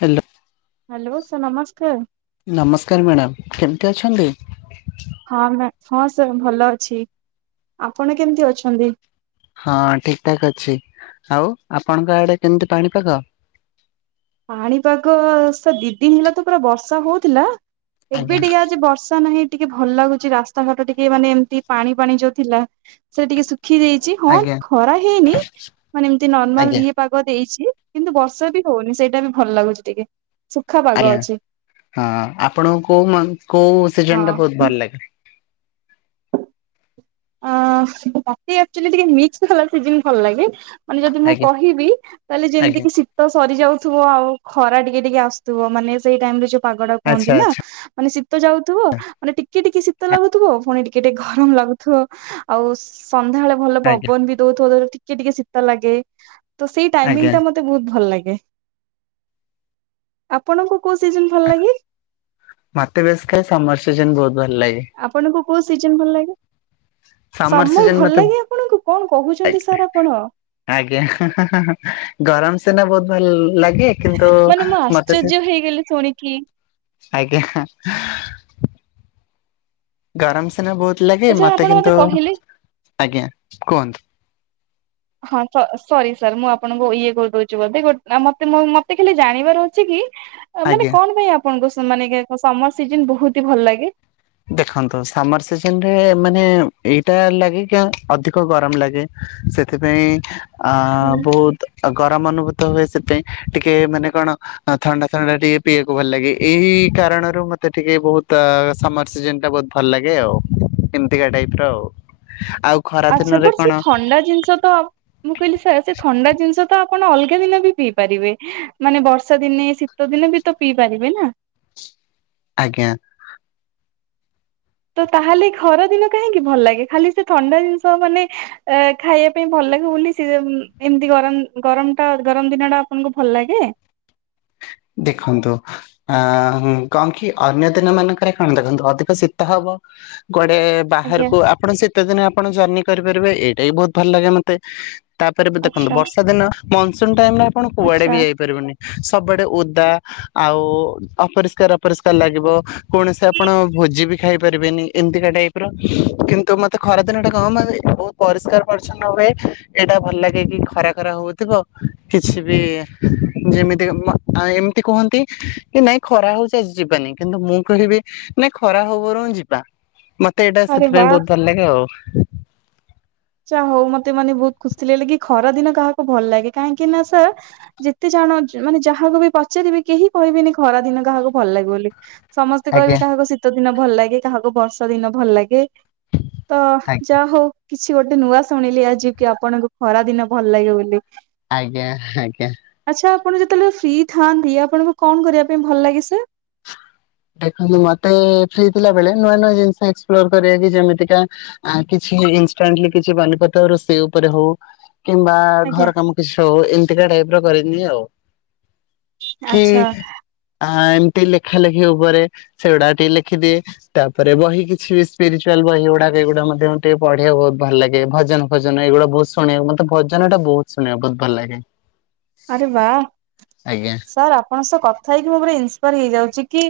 Hello hello, sir ନମସ୍କାର। ନମସ୍କାର madam, କେମିତି ଅଛନ୍ତି। ହଁ ମ ହଁ, ଠିକ ଠାକ୍ ଅଛି। ଆଉ ଆପଣଙ୍କ ଆଡେ କେମିତି ପାଣିପାଗ। ପାଣିପାଗ ସେ ଦି ଦିନ ହେଲା ତ ପୁରା ବର୍ଷା ହଉଥିଲା, ଆଜ୍ଞା ଏବେ ଟିକେ ଆଜି ବର୍ଷା ରାସ୍ତା ନାହିଁ ଟିକେ ଭଲ ଲାଗୁଛି, ରାସ୍ତାଘାଟ ଟିକେ ମାନେ ଏମିତି ପାଣି ପାଣି ଯୋଉ ଥିଲା ସେ ଟିକେ ଶୁଖି ଯାଇଛି। ହଁ, ଆଜ୍ଞା ଖରା ହେଇନି ମାନେ ଏମିତି ଆଜ୍ଞା ନମାଲ ପାଗ ଦେଇଛି, କିନ୍ତୁ ବର୍ଷା ବି ହଉନି ସେଇଟା ବି ଭଲ ଲାଗୁଛି ଟିକେ ସୁଖା ଆଜ୍ଞା ପାଗ ଅଛି ହଁ ଆପଣଙ୍କୁ କୋଉ-କୋଉ-ସିଜନ ହଁ। ଟା ବହୁତ ଭଲ ଲାଗେ। ଅ ମତେ ଅକଚୁଆଲି ଟିକେ ମିକସ ସିଜିନ ଭଲ ଲାଗେ। ମାନେ ଯଦି ମୁଁ ଆଜ୍ଞା କହିବି ତାହେଲେ ଆଜ୍ଞା ଯେମିତିକ ତ ସରି ଯାଉଥିବ ଆଉ ଖରା ଟିକେ ଟିକେ ଅସୁଥିବ ମାନେ ସେଇ ଟାଇମ ଯୋଉ ପାଗ ଆଚ୍ଛା କୁହନ୍ତି ନା। ଆଚ୍ଛା। ମାନେ ଶୀତ ଯାଉଥିବ ମାନେ ଟିକେ- ଟିକେ ଶୀତ ଲାଗୁଥିବ ପୁଣି ଟିକେ ଟିକେ ଗରମ ଲାଗୁଥିବ। ଆଉ ସନ୍ଧ୍ୟାବେଳେ ଭଲ ଆଜ୍ଞା ପବନ ବି ଦଉଥିବ ତ ଟିକେ, ଟିକେ, ଶୀତ ଲାଗେ। ତ ସେଇ ଆଜ୍ଞା ଟାଇମଙ୍ଗ ଟା ମତେ ବହୁତ ଭଲ ଲାଗେ। ଆପଣଙ୍କୁ? କୋଉ ସିଜିନ୍ ଭଲ ଲାଗେ। ମତେ ବେଶୀ କାଲି ସମର ସିଜିନ ବହୁତ ଭଲ ଲାଗେ। ଆପଣଙ୍କୁ କୋଉ ସିଜନ ଭଲ ଲାଗେ। ସମର ସିଜନ ଭଲ ମତେ ଲାଗେ ଆପଣଙ୍କୁ କଣ କହୁଛନ୍ତି ସାର୍ ଆପଣ। ଆଜ୍ଞା ଗରମ ସିନା ବହୁତ ଭଲ ଲାଗେ। କିନ୍ତୁ ମାନେ ମୁଁ ମତେ ସେ ଆଶ୍ଚର୍ଯ୍ୟ ହେଇଗଲି ଶୁଣିକି ଆଜ୍ଞା। ଗରମ ସିନା ବହୁତ ଲାଗେ। ଆଚ୍ଛା ମତେ ଆପଣ କିନ୍ତୁ କହିଲେ ଆଜ୍ଞା କୁହନ୍ତୁ। ହଁ ସରି ସରି ମୁଁ ଆପଣଙ୍କୁ ଇଏ କରିଦୋଉଛି ବୋଧେ ମତେ ମତେ ଖାଲି ଜାଣିବାର ଅଛି କି ମାନେ ଆଜ୍ଞା। କଣ ପାଇଁ ଆପଣଙ୍କୁ ମାନେ ସମର ସିଜନ ବହୁତ ହି ଭଲ ଲାଗେ। ଦେଖନ୍ତୁ ସମର ସିଜନ ରେ ମାନେ ଏଇଟା ଲାଗେ କି ଅଧିକ ଗରମ ଲାଗେ। ସେଥିପାଇଁ ଆ ବହୁତ ଆ ଗରମ ଅନୁଭୂତ ହୁଏ ସେଥିପାଇଁ, ଟିକେ ମାନେ କଣ ଥଣ୍ଡା ଥଣ୍ଡା ଟିକେ ପିଇବାକୁ ଭଲ ଲାଗେ। ଏଇ କାରଣରୁ ମତେ ଟିକେ ବହୁତ ସମର ସିଜନ ଟା ବହୁତ ଭଲ ଲାଗେ ଆଉ। ଏମିତିକା ଟାଇପ ର ଆଉ ଆଉ ଖରା ଆଚ୍ଛା ଦିନରେ ପଛ କଣ ଥଣ୍ଡା ଜିନିଷ ତ ମୁଁ କହିଲି ସାର୍ ସେ ଥଣ୍ଡା ଜିନିଷ ତ ଆପଣ ଅଲଗା ଦିନ ବି ପିଇ ପାରିବେ ମାନେ ବର୍ଷା ଦିନେ ଶୀତ ଦିନେ ବି ତ ପିଇ ପାରିବେ ନା। ଆଜ୍ଞା। ତ ତାହେଲେ ଖରା ଦିନ କାହିଁକି ଭଲ ଲାଗେ। ଖାଲି ସେ ଥଣ୍ଡା ଜିନିଷ ମାନେ ଅ ଖାଇବା ପାଇଁ ଭଲ ଲାଗେ ବୋଲି ସେ ଏମିତି ଗରମ ଗରମ ଟା ଗରମ ଦିନ ଟା ଆପଣଙ୍କୁ ଭଲ ଲାଗେ। ଦେଖନ୍ତୁ। ଅ କଣ କି ଅନ୍ୟ ଦିନ ମାନଙ୍କରେ କଣ ଦେଖନ୍ତୁ, ଅଧିକ ଶୀତ ହବ କୁଆଡେ ବାହାର ଆଜ୍ଞା କୁ ଆପଣ ଶୀତ ଦିନେ ଆପଣ ଜନି ପରିପାରିବେ ଏଇଟା ବି ବହୁତ ଭଲ ଗନାତେ। ତାପରେ ବି ଦେଖନ୍ତୁ ଆଚ୍ଛା। ବର୍ଷା ଦିନ ମନସୁନ ଟାଇମ ରେ ଆପଣ କୁଆଡେ ଆଚ୍ଛା ବି ଯାଇପାରିବେନି। ସବୁଆଡେ ସବୁଆଡେ ଓଦା ଆଉ ଅପରିଷ୍କାର-ଅପରିଷ୍କାର ଲାଗିବ କୌଣସି ଆପଣ ଭୋଜି ବି ଖାଇପାରିବେନି। ଏମିତିକା ଟାଇପ ର କିନ୍ତୁ ମତେ ଖରାଦିନ ଟା କଣ ମେ ବ ପରିଷ୍କାର ପରିଚ୍ଛନ୍ନ ହୁଏ। ଏଇଟା ଭଲ ଲାଗେ। କି ଖରା ଖରା ହଉଥିବ କିଛି ବି ଯେମିତି ମା ଆ ଏମିତି କୁହନ୍ତି। କି ନାଇଁ ଖରା ହଉଛି ଆଜି ଯିବାନି। କିନ୍ତୁ ମୁଁ କହିବି ନାଇଁ ଖରା ହବରୁ ଯିବା। ମତେ ଏଇଟା ଆରେ ବା ସେଥିପାଇଁ ବହୁତ ଭଲ ଲାଗେ ଆଉ‌। ଆଚ ହଉ ମତେ ମାନେ ବହୁତ ଖୁସି ଲାଗିଲା କି ଖରା ଦିନ କାହାକୁ ଭଲ ଲାଗେ କାହିଁକି ନା ସାର୍ ଯେତେ ଜଣ ମାନେ ଯାହାକୁ ବି ପଚାରିବେ କେହି କହିବେନି ଖରା ଦିନ କାହାକୁ ଭଲ ଲାଗିବ ବୋଲି। ସମସ୍ତେ ଆଜ୍ଞା କହିବେ କାହାକୁ ଶୀତ ଦିନ ଭଲ ଲାଗେ। କାହାକୁ ବର୍ଷା ଦିନ ଭଲ ଲାଗେ। ତ ଆଜ୍ଞା ଯା ହଉ କିଛି ଗୋଟେ ନୂଆ ଶୁଣିଲି। ଆଜି କି ଆପଣଙ୍କୁ ଖରା ଦିନ ଭଲ ଲାଗେ ବୋଲି। ଆଜ୍ଞା। ଆଜ୍ଞା। ଆଚ୍ଛା ଆପଣ ଯେତେବେଳେ ଫ୍ରି ଥାଆନ୍ତି ଆପଣଙ୍କୁ କଣ କରିବା ପାଇଁ ଭଲ ଲାଗେ ସାର୍? ଦେଖନ୍ତୁ ମତେ ଫ୍ରି ଥିଲା ବେଳେ ନୂଆ ନୂଆ ଜିନିଷ ଏକ୍ସପ୍ଲୋର କରିବା କି ଯେମିତିକା ଆ କିଛି ଇନାଣ୍ଟ କିଛି ପନିପ ରୋଷେଇ ଉପରେ ହଉ। କିମ୍ବା ଆଜ୍ଞା ଘର କାମ କିଛି ହଉ। ଏମତିକା ଟାଇପ ର କରିନି ଆଉ। କି ଆଚ୍ଛା ଏମିତି ଲେଖା ଲେଖି ଉପରେ ସେଗୁଡା ଟିକେ ଲେଖିଦିଏ। ତାପରେ ବହି କିଛି ବି ସ୍ପିରିଚୁଆଲ ବହି ଗୁଡାକ ଏଗୁଡା ମଧ୍ୟ ଟିକେ ପଢିବାକୁ ବହୁତ ଭଲ ଲାଗେ। ଭଜନ ଭଜନ ଏଗୁଡା ବହୁତ ଶୁଣିବା ମତେ ଭଜନଟା ବହୁତ ଶୁଣିବା ବହୁତ ଭଲ ଲାଗେ। ଆରେ ବା ଆଜ୍ଞା ସାର୍ ଆପଣଙ୍କ ସହ କ ଥା ହେଇକି ମୁଁ ପୁର ଇନ୍ସପାର ହେଇଯାଉଛି କି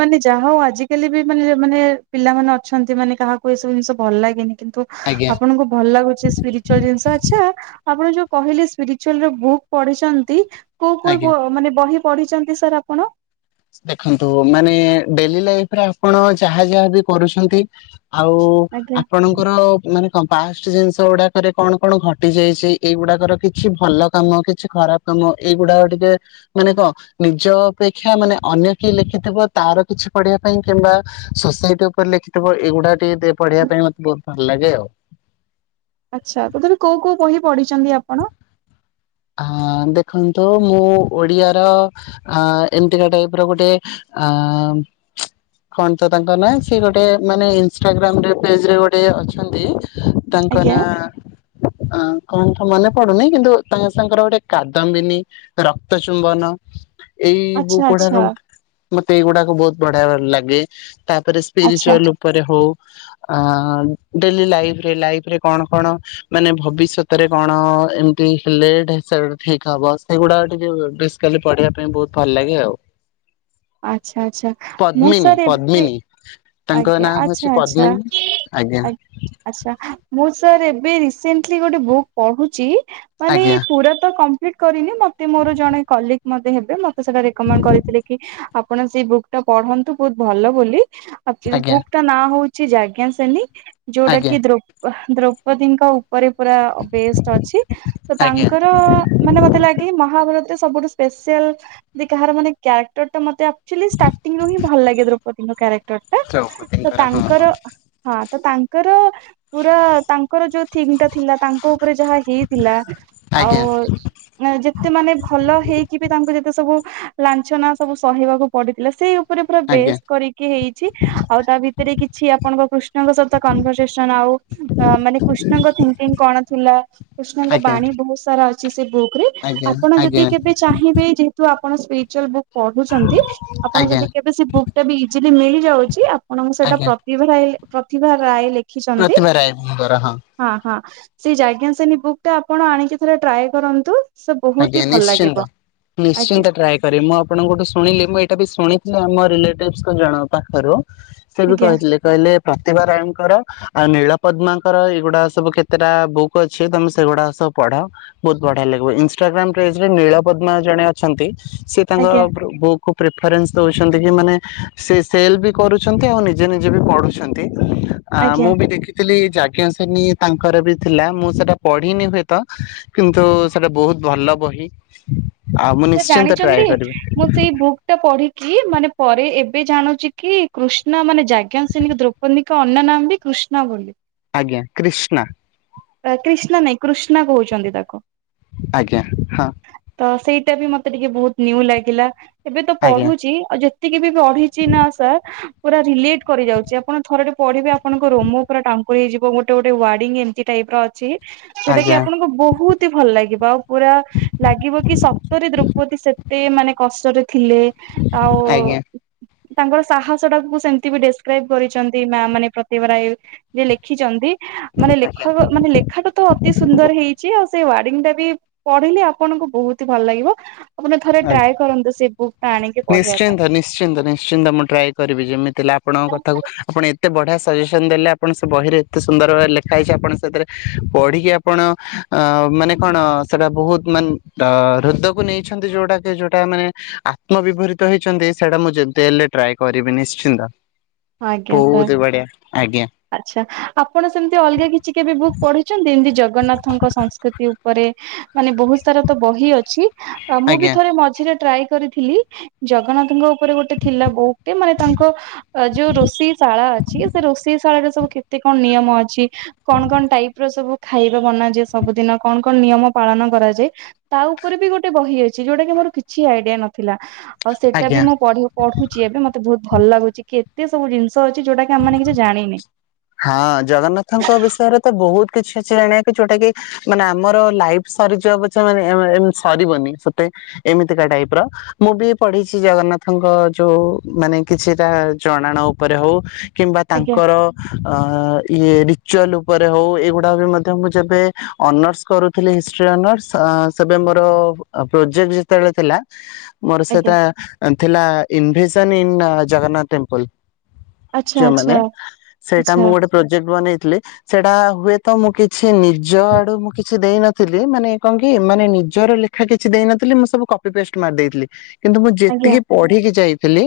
ମାନେ ଯାହା ହଉ ଆଜିକାଲି ବି ମାନେ ମାନେ ପିଲାମାନେ ଅଛନ୍ତି ମାନେ କାହାକୁ ଏସବୁ ଜିନିଷ ଭଲ ଲାଗେନି କିନ୍ତୁ ଆଜ୍ଞା ଆପଣଙ୍କୁ ଭଲ ଲାଗୁଛି ସ୍ପିରିଚୁଆଲ ଜିନିଷ ଆଛା। ଆପଣ ଯୋଉ କହିଲେ ସ୍ପିରିଚୁଆଲର ବୁକ ପଢିଛନ୍ତି କୋଉ କୋଉ ଆଜ୍ଞା। ବ ମାନେ ବହି ପଢିଛନ୍ତି ସାର୍ ଆପଣ? ଦେଖନ୍ତୁ ମାନେ ଡେଲି ଲାଇଫ ରେ ଆପଣ ଯାହା ଯାହା ବି କରୁଛନ୍ତି। ଆଉ ଆଜ୍ଞା ଆପଣଙ୍କର ମାନେ ତମ ପାଷ୍ଟ ଜିନିଷ ଗୁଡାକରେ କଣ କଣ ଘଟି ଯାଇଛି। ଏଇଗୁଡାକର କିଛି ଭଲ କାମ କିଛି ଖରାପ ତମ ଏଇଗୁଡାକ ଟିକେ ମାନେ କଣ ନିଜ ଅପେକ୍ଷା ମାନେ ଅନ୍ୟ କେହି ଲେଖିଥିବ ତାର କିଛି ପଢିବା ପାଇଁ କିମ୍ବା ସୋସାଇଟି ଉପରେ ଲେଖିଥିବ ଏଇଗୁଡା ଟିକେ ପଢିବା ପାଇଁ ମତେ ବହୁତ ଭଲ ଲାଗେ ଆଉ। ଆଚ୍ଛା ତମେ କୋଉ କୋଉ ବହି ପଢିଛନ୍ତି ଆପଣ? ହଁ ଦେଖନ୍ତୁ ମୁଁ ଓଡିଆର ଅ ଏମତିକା ଟାଇପ ର ଗୋଟେ ଅ କଣ ତ ତାଙ୍କ ନାଁ ସେ ଗୋଟେ ମାନେ ଇନଷଟାଗ୍ରାମ ପେଜରେ ଗୋଟେ ଅଛନ୍ତି। ତାଙ୍କ ଆଜ୍ଞା ନା ଅଁ କଣ ତ ମନେ ପଡୁନି କିନ୍ତୁ ତାଙ୍କ ସାଙ୍ଗର ଗୋଟେ କାଦମ୍ବିନୀ, ରକ୍ତ ଚୁମ୍ବନ, ଆଚ୍ଛା ଏଇବୁକୁଉଡା ଆଚ୍ଛା ସ ମତେ ଏଇଗୁଡାକୁ ବହୁତ ବଢିଆ ଲାଗେ। ତାପରେ ଆଚ୍ଛା ସ୍ପିରିଚୁଆଲ ଉପରେ ହଉ। ଆ ଡେଲି ଲାଇଫରେ ଲାଇଫ ରେ କଣ କଣ ମାନେ ଭବିଷ୍ୟତରେ କଣ ଏମିତି ଲେଟ ହିସାବରେ ଠିକ ହବ। ସେଗୁଡା ଟିକେ ବିସିକାଲି ପଢିବା ପାଇଁ ବହୁତ ଭଲ ଲାଗେ ଆଉ। [inaudible] ଆଚ୍ଛା ଆଛା ମୁଁ ପଦ୍ମିନୀ ସାର୍ ଏବେ ପଦ୍ମିନୀ ତାଙ୍କ ଆଜ୍ଞା ନାଁ ହଉଛି ଆଚ୍ଛା ପଦ୍ମିନୀ ଆଜ୍ଞା। ଆଛା ମୁଁ ସାର୍ ଏବେ ରିସେଣ୍ଟଲି ଗୋଟେ ବୁକ୍ ପଢୁଛି। ମାନେ ଆଜ୍ଞା ପୁରାତ କମ କରିନି ମତେ ମୋର ଜଣେ କଲଗ୍ ମତେ ହେବେ। ମତେ ସେଟା ରେକୋମେଣ୍ଡ କରିଥିଲେ କି ଆପଣ ସେଇ ବୁକ୍ ଟା ପଢନ୍ତୁ ବହୁତ ଭଲ ବୋଲି। ଆକଚୁଆଲି ଆଜ୍ଞା ବୁକ୍ ଟା ନାଁ ହଉଛି ଜଜ୍ଞା ସେନୀ। ଯୋଉଟା ଆଜ୍ଞା କି ଦୋ ଆହ ଦ୍ରୌପଦୀଙ୍କ ଉପରେ ପୁରା ବେଷ୍ଟ ଅଛି। ତ ଆଜ୍ଞା ତାଙ୍କର ମାନେ ମତେ ଲାଗେ ମହାଭାରତରେ ସବୁଠୁ ସ୍ପେଶାଲ ବି କାହାର ମାନେ କ୍ୟାରେକ୍ଟର ଟା ମତେ ଆକଚୁଆଲି ଷ୍ଟାରଟିଙ୍ଗରୁ ହିଁ ଭଲ ଲାଗେ ଦ୍ରୌପଦଙ୍କ କ୍ୟାରେକ୍ଟର। ଟା ତ ଦ୍ରୌପଦୀଙ୍କର ହଁ ତାଙ୍କର ହଁ ହଁ ତ ତାଙ୍କର ପୁରା ତାଙ୍କର ଯୋଉ ଥିଙ୍କ ଟା ଥିଲା ତାଙ୍କ ଉପରେ ଯାହା ହେଇଥିଲା। ଆଉ ଆଜ୍ଞା ହଁ ଯେତେ ମାନେ ଭଲ ହେଇକି ବି ତାଙ୍କୁ ଯେତେ ସବୁ ଲାଁଛନା ସବୁ ସହିବାକୁ ପଡିଥିଲା ସେଇ ଉ ପୁରା ପୁରା ଆଜ୍ଞା ବେଷ୍ଟ କରିକି ହେଇ ତି ଆଉ ତା ଭିତରେ କିଛି ଆପଣଙ୍କ କୃଷ୍ଣଙ୍କ ସହିତ କନଭରସେସନ ଆଉ ଅ ମାନେ କୁ କୃଷ୍ଣଙ୍କ ଥିଙ୍କିଙ୍ଗ କଣ ଥିଲା କୃଷ୍ଣଙ୍କ ଆଜ୍ଞା ବାଣୀ ବ ବହୁତ୍ ସାରା ଅଛି ସେ ବୁକ୍ ରେ ଆଜ୍ଞା ଆପଣ ଯଦି ଆଜ୍ଞା କେବେ ଚାହିଁବେ ଯେହେତୁ ଆପଣ ସ୍ପିରିଚୁଆଲ୍ ବୁକ ପଢୁଛନ୍ତି ଆପଣ ଆଜ୍ଞା ଯଦି କେବେ ସେ ବୁକ୍ ଟା ବି ଇଯିଲି ମିଳି ଳିଚି ଆପଣଙ୍କୁ ସେଇଟା ଆଜ୍ଞା ପ୍ରତିଭା ରାଏ ପ୍ରତିଭା ରାୟ ଲେଖିଚନ୍ତି। ପ୍ରତିଭା ରାୟ ଙ୍କର ହଁ ହଁ ସେଇ ଯଜ୍ଞାସେନୀ ବୁକ୍ ଟା ଆପଣ ଆଣିକି ଥରେ ଟ୍ରାଏ କରନ୍ତୁ। ସେ ବହୁତ ଆଜ୍ଞା ହି ଭଲ ନିଶ୍ଚିନ୍ତ ଲାଗିବ ଆଜ୍ଞା ନିଶ୍ଚିନ୍ତ ଟ୍ରାଏ କରିମି ମୁଁ ଆପଣଙ୍କଠୁ ଶୁଣିଲି ମୁଁ ଏଇଟା ବି ଶୁଣିଥିଲି ଆମ ରିଲେଟିଭସଙ୍କ ଜଣକ ପାଖରୁ। ସେ ବି ଆଜ୍ଞା କହିଥିଲେ କହିଲେ ପ୍ରତିଭା ରାୟ ଙ୍କର ଆଉ ନୀଳ ପଦ୍ମାଙ୍କର ଏଇଗୁଡା ସବୁ କେତେଟା ବୁକ୍ ଅଛି ତମେ ସେଗୁଡା ସବୁ ପଢ। ବହୁତ ବଢିଆ ଲାଗିବ ଇନଷ୍ଟାଗ୍ରାମ ପେଜରେ ନୀଳ ପଦ୍ମା ଜଣେ ଅଛନ୍ତି। ସିଏ ତାଙ୍କ ଆଜ୍ଞା ବ୍ରୁ ବୁକ୍ କୁ ପ୍ରିଫରେନ୍ସ ଦଉଛନ୍ତି କି ମାନେ ସେ ସେଲ ବି କରୁଛନ୍ତି ଆଉ ନିଜେ ନିଜେ ବି ପଢୁଛନ୍ତି। ଆ ଆଜ୍ଞା। ମୁଁ ବି ଦେଖିଥିଲି ଯଜ୍ଞାସେନୀ ତାଙ୍କର ବି ଥିଲା ମୁଁ ସେଟା ପଢିନି ହୁଏତ। କିନ୍ତୁ ସେଟା ବହୁତ ଭଲ ବହି ଆଉ ମୁଁ ସେ ନିଶ୍ଚିନ୍ତ ଜାଣିଛନ୍ତି ଟ୍ରାଏ ମୁଁ କରିବି। ସେଇ ବୁକ୍ ଟା ପଢିକି ମାନେ ପରେ ଏବେ ଜାଣୁଛି କି, କୃଷ୍ଣ ମାନେ ଯାଜ୍ଞସେନୀ ଦ୍ରୌ କୁହନି କି ଅନ୍ୟ ନାମ ବି କୃଷ୍ଣା ବୋଲି। ଆଜ୍ଞା, କ୍ରିଷ୍ଣା। କ୍ରିଷ୍ଣା ନାଇଁ କୃଷ୍ଣା କହୁଛନ୍ତି ତାକୁ। ଆଜ୍ଞା ହଁ। ତ ସେଇଟା ବି ମତେ ଟିକେ ବହୁତ ନ୍ୟୁ ଲାଗିଲା। ଏବେ ତ ଆଜ୍ଞା। ପଢୁଛି, ଆଉ ଯେ ତିକି ବି ପଢିଛି ନା ସାର୍, ପୁରା ରିଲେଟ୍ କରି ଯାଉଛି। ଆପଣ ଥର ଟେ ପଢିବେ, ଆପଣଙ୍କ ରୋମୋ ପୁରା ଟାଙ୍କୁରି ଯିବ। ଗୋଟେ ଗୋଟେ ୱାର୍ଡିଙ୍ଗ ଏମିତି ଟାଇପ୍ ର ଅଛି, ଯୋଉଟା କିି ଆଜ୍ଞା ଆପଣଙ୍କୁ ବହୁତ ତି ଭଲ ଲାଗିବ। ଆଉ ପୁରା ଲାଗିବ କି ସତରେ ଦ୍ରୌପତୀ ସେତେ ମାନେ କଷ୍ଟରେ ଥିଲେ। ଆଓ-ଓ ଆଜ୍ଞା ଆଜ୍ଞା ତାଙ୍କର ସାହସ ଟାକୁ ସେମତି ବି ଡେସ୍କ୍ରାଇବ୍ କରିଛନ୍ତି, ମ୍ୟାମ୍ ମାନେ ପ୍ରତିଭା ରାୟ। ଯେ ଲେଖିଛନ୍ତି, ମାନେ ଲେ ଅ ମାନେ ଲେଖାଟା ତ ଅତି ସୁନ୍ଦର ହେଇଛି। ଆଉ ସେ ୱାର୍ଡିଙ୍ଗ ଟା ବି ପଢିଲେ ଆପଣଙ୍କୁ ବହୁତି ଭଲ ଲାଗିବ। ଆପଣ ଥରେ ଆଜ୍ଞା। ଟ୍ରାଏ କରନ୍ତୁ, ସେ ବୁକ୍ ଟା ଆଣିକି। ପଢିବା ପାଇଁ। ନିଶ୍ଚିନ୍ତ, ନିଶ୍ଚିନ୍ତ, ନିଶ୍ଚିନ୍ତ। ମୁଁ ଟ୍ରାଏ କରିବି ଯେମିତି ହେଲେ ଆପଣଙ୍କ କଥାକୁ, ଆପଣ ଏ ଏତେ ବଢିଆ ସଜେସନ୍ ଦେଲେ, ଆପଣ ସେ ବହିରେ ଏତେ ସୁନ୍ଦର ଭାବେ ଲେଖା ହେଇଛି। ଆପଣ ସେଥିରେ ପଢିକି ଆପ୍ ଆପଣ ଅ, ମାନେ କଣ, ସେଟା ବହୁତ ମାନେ ଅ ହୃଦକୁ ନେଇଛନ୍ତି, ଯୋଉଟା ଯୋଉଟା ମାନେ ଆତ୍ମବିଭରିତ ହେଇଛନ୍ତି, ସେଇଟା ମୁଁ ଯେତେ ହେଲେ ଟ୍ରାଏ କରିବି ନିଶ୍ଚିନ୍ତ। ଆଜ୍ଞା, ବହୁତ ସାର୍। ବଢିଆ ଆଜ୍ଞା ଆଚ୍ଛା, ଆପଣ ସେମିତି ଅଲଗା କିଛି କେବେ ବୁକ୍ ପଢିଛନ୍ତି? ଯେମତି ଜଗନ୍ନାଥଙ୍କ ସଂସ୍କୃତି ଉପରେ। ମାନେ ବହୁତ ସାରା ତ ବହି ଅଛି। ମୁଁ ବି ଆଜ୍ଞା ଥରେ ମଝିରେ ଟ୍ରାଏ କରି ଥିଲି। ଜଗନ୍ନାଥଙ୍କ ଉପରେ ଗୋଟେ ଥିଲା ବୁକ୍ ଟେ, ମାନେ ତାଙ୍କ ଅ ଯୋଉ ରୋଷେଇ ଶାଳା ଅଛି, ସେ ରୋଷେଇ ଶାଳାରେ ସବୁ କେତେ କଣ ନିୟମ ଅଛି? କଣ କଣ ଟାଇପ୍ ର ସବୁ ଖାଇବା ବନାଯାଏ ସବୁ ଦିନ? କଣ କଣ ନିୟମ ପାଳନ କରାଯାଏ? ତା' ଉପରେ ବି ଗୋଟେ ବହି ଅଛି। ଯୋଉଟା କି ମୋର କିଛି ଆଇଡିଆ ନଥିଲା। ଆଉ, ସେଇଟା ଆଜ୍ଞା ବି ମୁଁ ପଢ଼େ, ପଢୁଛି ଏବେ ମତେ ବହୁତ ଭଲ ଲାଗୁଚି। କେତେ ସବୁ ଜିନିଷ ଅଛି। ଯୋଉଟା କି ଆମେ ମାନେ କିଛି ଜାଣିନେ। ହଁ, ଜଗନ୍ନାଥଙ୍କ ବିଷୟରେ ତ ବହୁତ କିଛି ଅଛି ଜଣିବାକୁ। ଯୋଉଟା କି ମାନେ ଆମର ଲାଇଫ୍ ସରିଯିବ ପଛେ, ମାନେ ଏମ୍ ମାନେ ସରିବନି ସତେ, ଏମିତିକା ଟାଇପ୍ ର। ମୁଁ ବି ପଢିଛି, ଜଗନ୍ନାଥଙ୍କ ଯୋଉ ମାନେ କିଛିଟା, ଜଣାଣ ଉପରେ ହଉ। କିମ୍ବା ଆଜ୍ଞା ତାଙ୍କର ଅ ଇଏ ରିଚୁଆଲ୍ ଉପରେ ହଉ। ଏଇଗୁଡା ବି ମଧ୍ୟ ମୁଁ ଯେବେ ଅନର୍ସ କରୁଥିଲି ହିଷ୍ଟ୍ରି ଅନର୍ସ। ଅଁ ସେବେ ମୋର ପ୍ରୋଜେକ୍ଟ ଯେତେବେଳେ ଥିଲା। ମୋର ଆଜ୍ଞା ସେଟା ଥିଲା, ଇନଭେସନ୍ ଇନ୍ ଜଗନ୍ନାଥ୍ ଟେମ୍ପଲ୍। ଆଚ୍ଛା ଯଉ ଆଚ୍ଛା ମାନେ, ସେଇଟା ଆଚ୍ଛା ମୁଁ ଗୋଟେ ପ୍ରୋଜେକ୍ଟ ବନେଇଥିଲି। ସେଇଡା ହୁଏ ତ, ମୁଁ କିଛି ନିଜ ଆଡୁ ମୁଁ କିଛି ଦେଇନଥିଲି। ମାନେ କଣ କି, ମାନେ ନିଜର ଲେଖ୍ ଖା କିଛି ଦେଇନଥିଲି। ମୁଁ ସବୁ କପି ପେଷ୍ଟ ମାରି ଦେଇଥିଲି। କିନ୍ତୁ, ମୁଁ ଆଜ୍ଞା ଯେତିକି ପଢିକି ଯାଇଥିଲି,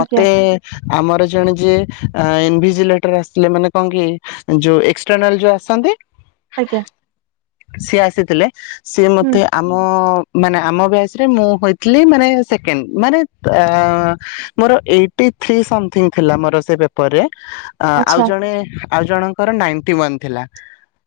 ଆଜ୍ଞା ଆମର ଜଣେ ଯେ ଇନ୍ଭିଜିଲେଟର୍ ଆସିଥିଲେ ମାନେ କଣ କି! ଯୋଉ ଏକ୍ସଟ୍ରନାଲ୍ ଯୋଉ ଆସନ୍ତି! ଆଜ୍ଞା। ସେ ଆସିଥିଲେ, ସିଏ ହୁଁ ମତେ, - ଆମ-ଅ ମାନେ, ଆମ ବ୍ୟାଚ୍ ରେ ମୁଁ ହୋଇଥିଲି ମାନେ, ସେକେଣ୍ଡ ମାନେ-ତଁ ମୋର ଏଇଟି ଥ୍ରୀ ସମଥିଙ୍ଗ ଥିଲା। ମୋରସ୍ ସେଇ ପେପରରେ, ଆଉ ଆଚ୍ଛା ଜଣେ ଆଉ ଜଣଙ୍କର ନାଇନ୍ଟି ୱାନ୍ ଥିଲା।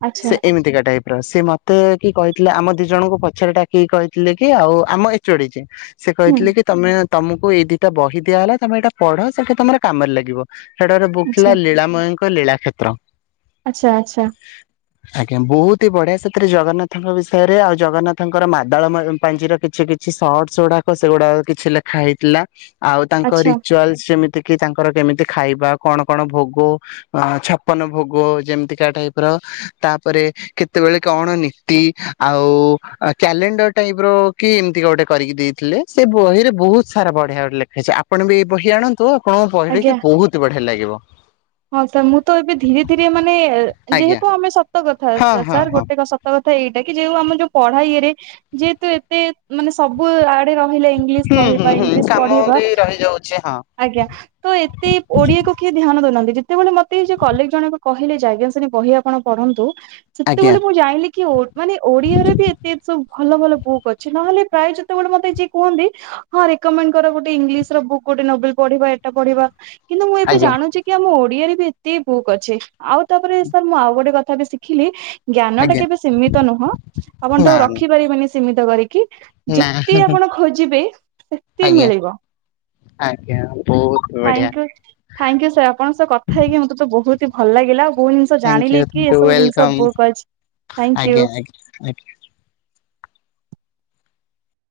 ଆଚ୍ଛା ସେ ଏମିତିକା ଟାଇପ୍ ର ସେ ମତେ କି କହିଥିଲେ, ଆମ ଦି ଜଣଙ୍କୁ ପଛରେ ଡାକିକି କହିଥିଲେ, କି ଆଉ ଆମ ଏଚ୍ ଓ ଡି ଯିଏ ସେ ହୁଁ କହିଥିଲେ କି, ତମେ ତମକୁ ଏଇ ଦି'ଟା ବହି ଦିଆଗଲା ତମେ ଏଇଟା ପଢ। ସେଠି ତମର କାମରେ ଲାଗିବ। ହେଟାରେ ବୁକ୍ ଆଚ୍ଛା ଥିଲା ଲୀଳାମୟଙ୍କ ଲୀଳା କ୍ଷେତ୍ର। ଆଚ୍ଛା ଆଚ୍ଛା। ହ [unintelligible] ଆଜ୍ଞା ବହୁତ ହି ବଢିଆ ସେଥିରେ ଜଗନ୍ନାଥଙ୍କ ବିଷୟରେ ଆଉ ଜଗନ୍ନାଥଙ୍କର ମାଦଳ ପାଞ୍ଜିର କିଛି କିଛି - କିଛି ସର୍ଟସ୍ ଗୁଡାକ ସେଗୁଡାକ କିଛି ଲେଖା ହେଇଥିଲା। ଆଉ ତାଙ୍କ ଆଚ୍ଛା ରିଚୁଆଲସ ଯେମିତି କି ତାଙ୍କର କେମିତି ଖାଇବା କଣ କଣ ଭୋଗ - ଅ ଛପନ ଭୋଗ ଯେମିତିକା ଟାଇପ ର ତାପରେ- କେତେବେଳେ କଣ ନୀତି ଆଉ କ୍ୟାଲେଣ୍ଡର ଟାଇପ ର କି ଏମିତି ଗୋଟେ କରିକି ଦେଇଥିଲେ। ସେ ବହିରେ ବହୁତ ସାରା ବଢିଆ ବଢେ ଲେଖା ଅଛି ଆପଣ ବି ଏଇ ବହି ଆଣନ୍ତୁ ଆଉ - ଆପଣ ପଢିବେ କି ଆଜ୍ଞା ବହୁତ ବଢିଆ ଲାଗିବ। ହଁ ସାର୍ ମୁଁ ତ ଏବେ ଧୀରେ ଧୀରେ ମାନେ ଆଜ୍ଞା ଯେହେତୁ ଆମେ ସତ କଥା ହଁ ହଁ ସାର୍ ହଁ ଗୋଟେ କ ସ କଥା ଏଇଟା କି ଯୋଉ ଆମ ଯୋଉ ପଢ ଇରେ ଯେହେତୁ ଏତେ ମାନେ ସବୁ ଆଡେ ରହିଲା ଇଂ ହୁଁ ହୁଁ କହିବା ହୁଁ ଇଂଲିଶ କାମ ପଢିବା ବି ରହିଯାଉଛି ହଁ। ଆଜ୍ଞା ତ ଏତେ ଓଡିଆକୁ କିଏ ଧ୍ୟାନ ଦଉନାହାନ୍ତି। ଯେତେବେଳେ ମତେଇ କଲିକ ଜଣକ କହିଲେ ଯେ ଆଜ୍ଞା ସେଣି ବହି ଆପଣ ପଢନ୍ତୁ। ଆଜ୍ଞା। ସେତେବେଳେ ମୁଁ ଜାଇଁଲିକି ମାନେ ଓଡିଆରେ ବି ଏତେ ସବୁ ଭଲ ଭଲ ବୁକ୍ ଅଛି ନହେଲେ ପ୍ରାୟ ଯେତେବେଳେ ମତେ ଯିଏ କୁହନ୍ତି ହଁ ରେକୋମେଣ୍ଡ କର ଗୋଟେ ଇଂଲିଶ ର ବକ୍ ଗୋଟେ ନଭେଲ ପଢିବା ଏଟା ପଢିବା। କିନ୍ତୁ ମୁଁ ଏବେ ଆଜ୍ଞା। ଜାଣଛି କି ଆମ ଓଡିଆରେ ବି ଏତେ ବୁକ୍ ଅଛି ଆଉ ତାପରେ ସାର୍ ମୁଁ ଆଉ ଗୋଟେ କଥା ବି ଶିଖି ଦେଖିଲି ଜ୍ଞାନ ଟା ଆଜ୍ଞା କେବେ ସୀମିତ ନୁହଁ ଆପଣ ନା ତାକୁ ନା। ରଖିପାରିବେନି ସୀମିତ କରିକି। ନା ଯେତେ ଆପଣ ଖୋଜିବେ ସେତେ ଆଜ୍ଞା ମିଳିବ। ଆଜ୍ଞା ବହୁତ ବଢିଆ ଥ୍ୟାଙ୍କ ଙ୍କୟୁ ସାର୍ ଆପଣଙ୍କ ସହ କଥା ହେଇକି ମୋତେ ତ ବହୁତ ହି ଭଲ ଲାଗିଲା। ତ ଥ୍ୟାଙ୍କୟୁ ଜାଣିଲି କି ଥ୍ୟାଙ୍କୟୁ ଏସବୁ ଜିନିଷ ୱେଲକମ୍। ବୁକ ଅଛି ଥ୍ୟାଙ୍କ ୟୁ। ଆଜ୍ା [unintelligible]